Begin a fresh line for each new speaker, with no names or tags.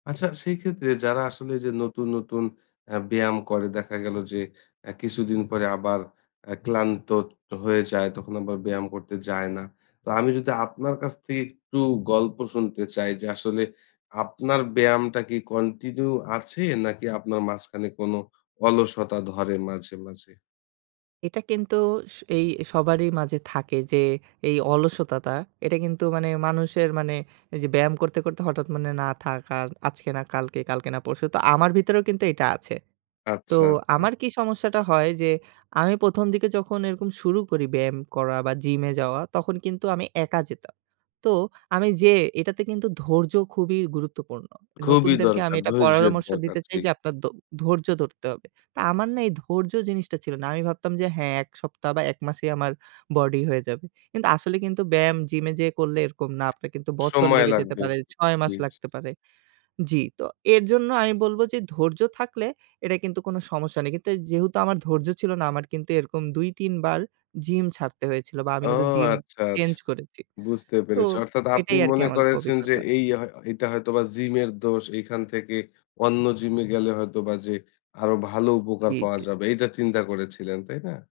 আচ্ছা সেই ক্ষেত্রে, যারা আসলে যে নতুন, নতুন, আ ব্যায়াম করে দেখা গেল যে আ কিছুদিন পরে আবার আ ক্লান্ত হয়ে যায় তখন আবার ব্যায়াম করতে যায় না। তো আমি যদি আপনার কাছ থেকে একটু গল্প শুনতে চাই যে, আসলে আপনার ব্যায়ামটা কি কন্টিনিউ আছে নাকি আপনার মাঝখানে কোন অলসতা ধরে মাঝে, মাঝে?
এটা কিন্তু, এই সবারই মাঝে থাকে যে এই অলসতাটা এটা কিন্তু মানে মানুষের মানে এই যে ব্যায়াম করতে, করতে, হঠাৎ মনে হয় না থাক আর আজকে না কালকে, কালকে না পরশু। তো আমার ভিতরেও কিন্তু এটা আছে। তো
আচ্ছা, আচ্ছা।
আমার কি সমস্যাটা হয় যে আমি ১ম দিকে যখন এরকম শুরু করি ব্যায়াম করা বা জিমে যাওয়া, তখন কিন্তু আমি একা যেতাম। তো আমি যেয়ে এটাতে কিন্তু ধৈর্য খুবই গুরুত্বপূর্ণ।
খুবই
নতুনদেরকে আমি
দরকার,
এটা
ধৈর্যের
পরামর্শ
দরকার,
দিতে চাই
ঠিক।
যে আপনার ধ ধৈর্য ধরতে হবে। তো আমার না এই ধৈর্য জিনিসটা ছিল না। আমি ভাবতাম যে হ্যাঁ ১ সপ্তাহ বা ১ মাসেই আমার বডি হয়ে যাবে। কিন্তু আসলে কিন্তু ব্যায়াম জিমে যেয়ে করলে এরকম না আপনার কিন্তু বছর
সময়
লেগে যেতে
লাগবে।
পারে। ৬ মাস
জি।
লাগতে পারে জি। তো এরজন্য আমি বলব যে ধৈর্য থাকলে এটা কিন্তু কোন সমস্যা নেই। কিন্তু যেহেতু আমার ধৈর্য ছিল না আমার কিন্তু এরকম ২, ৩ বার জিম ছাড়তে হয়েছিল। বা আমি
ও
কিন্তু জিম
আচ্ছা আস
চেঞ্জ করেছি।
বুঝতে
তো
পেরেছি। অর্থাৎ আপনি
এটাই আরকি
মনে
আমার
করেছেন যে
অভিজ্ঞতা।
এই হ হয়তো এইটা হয়তো বা জিমের দোষ এখান থেকে অন্য জিমে গেলে হয়তো বা যে আরোও ভালো উপকার
জি,
পাওয়া
জি।
যাবে। এটা চিন্তা করেছিলেন, তাই না?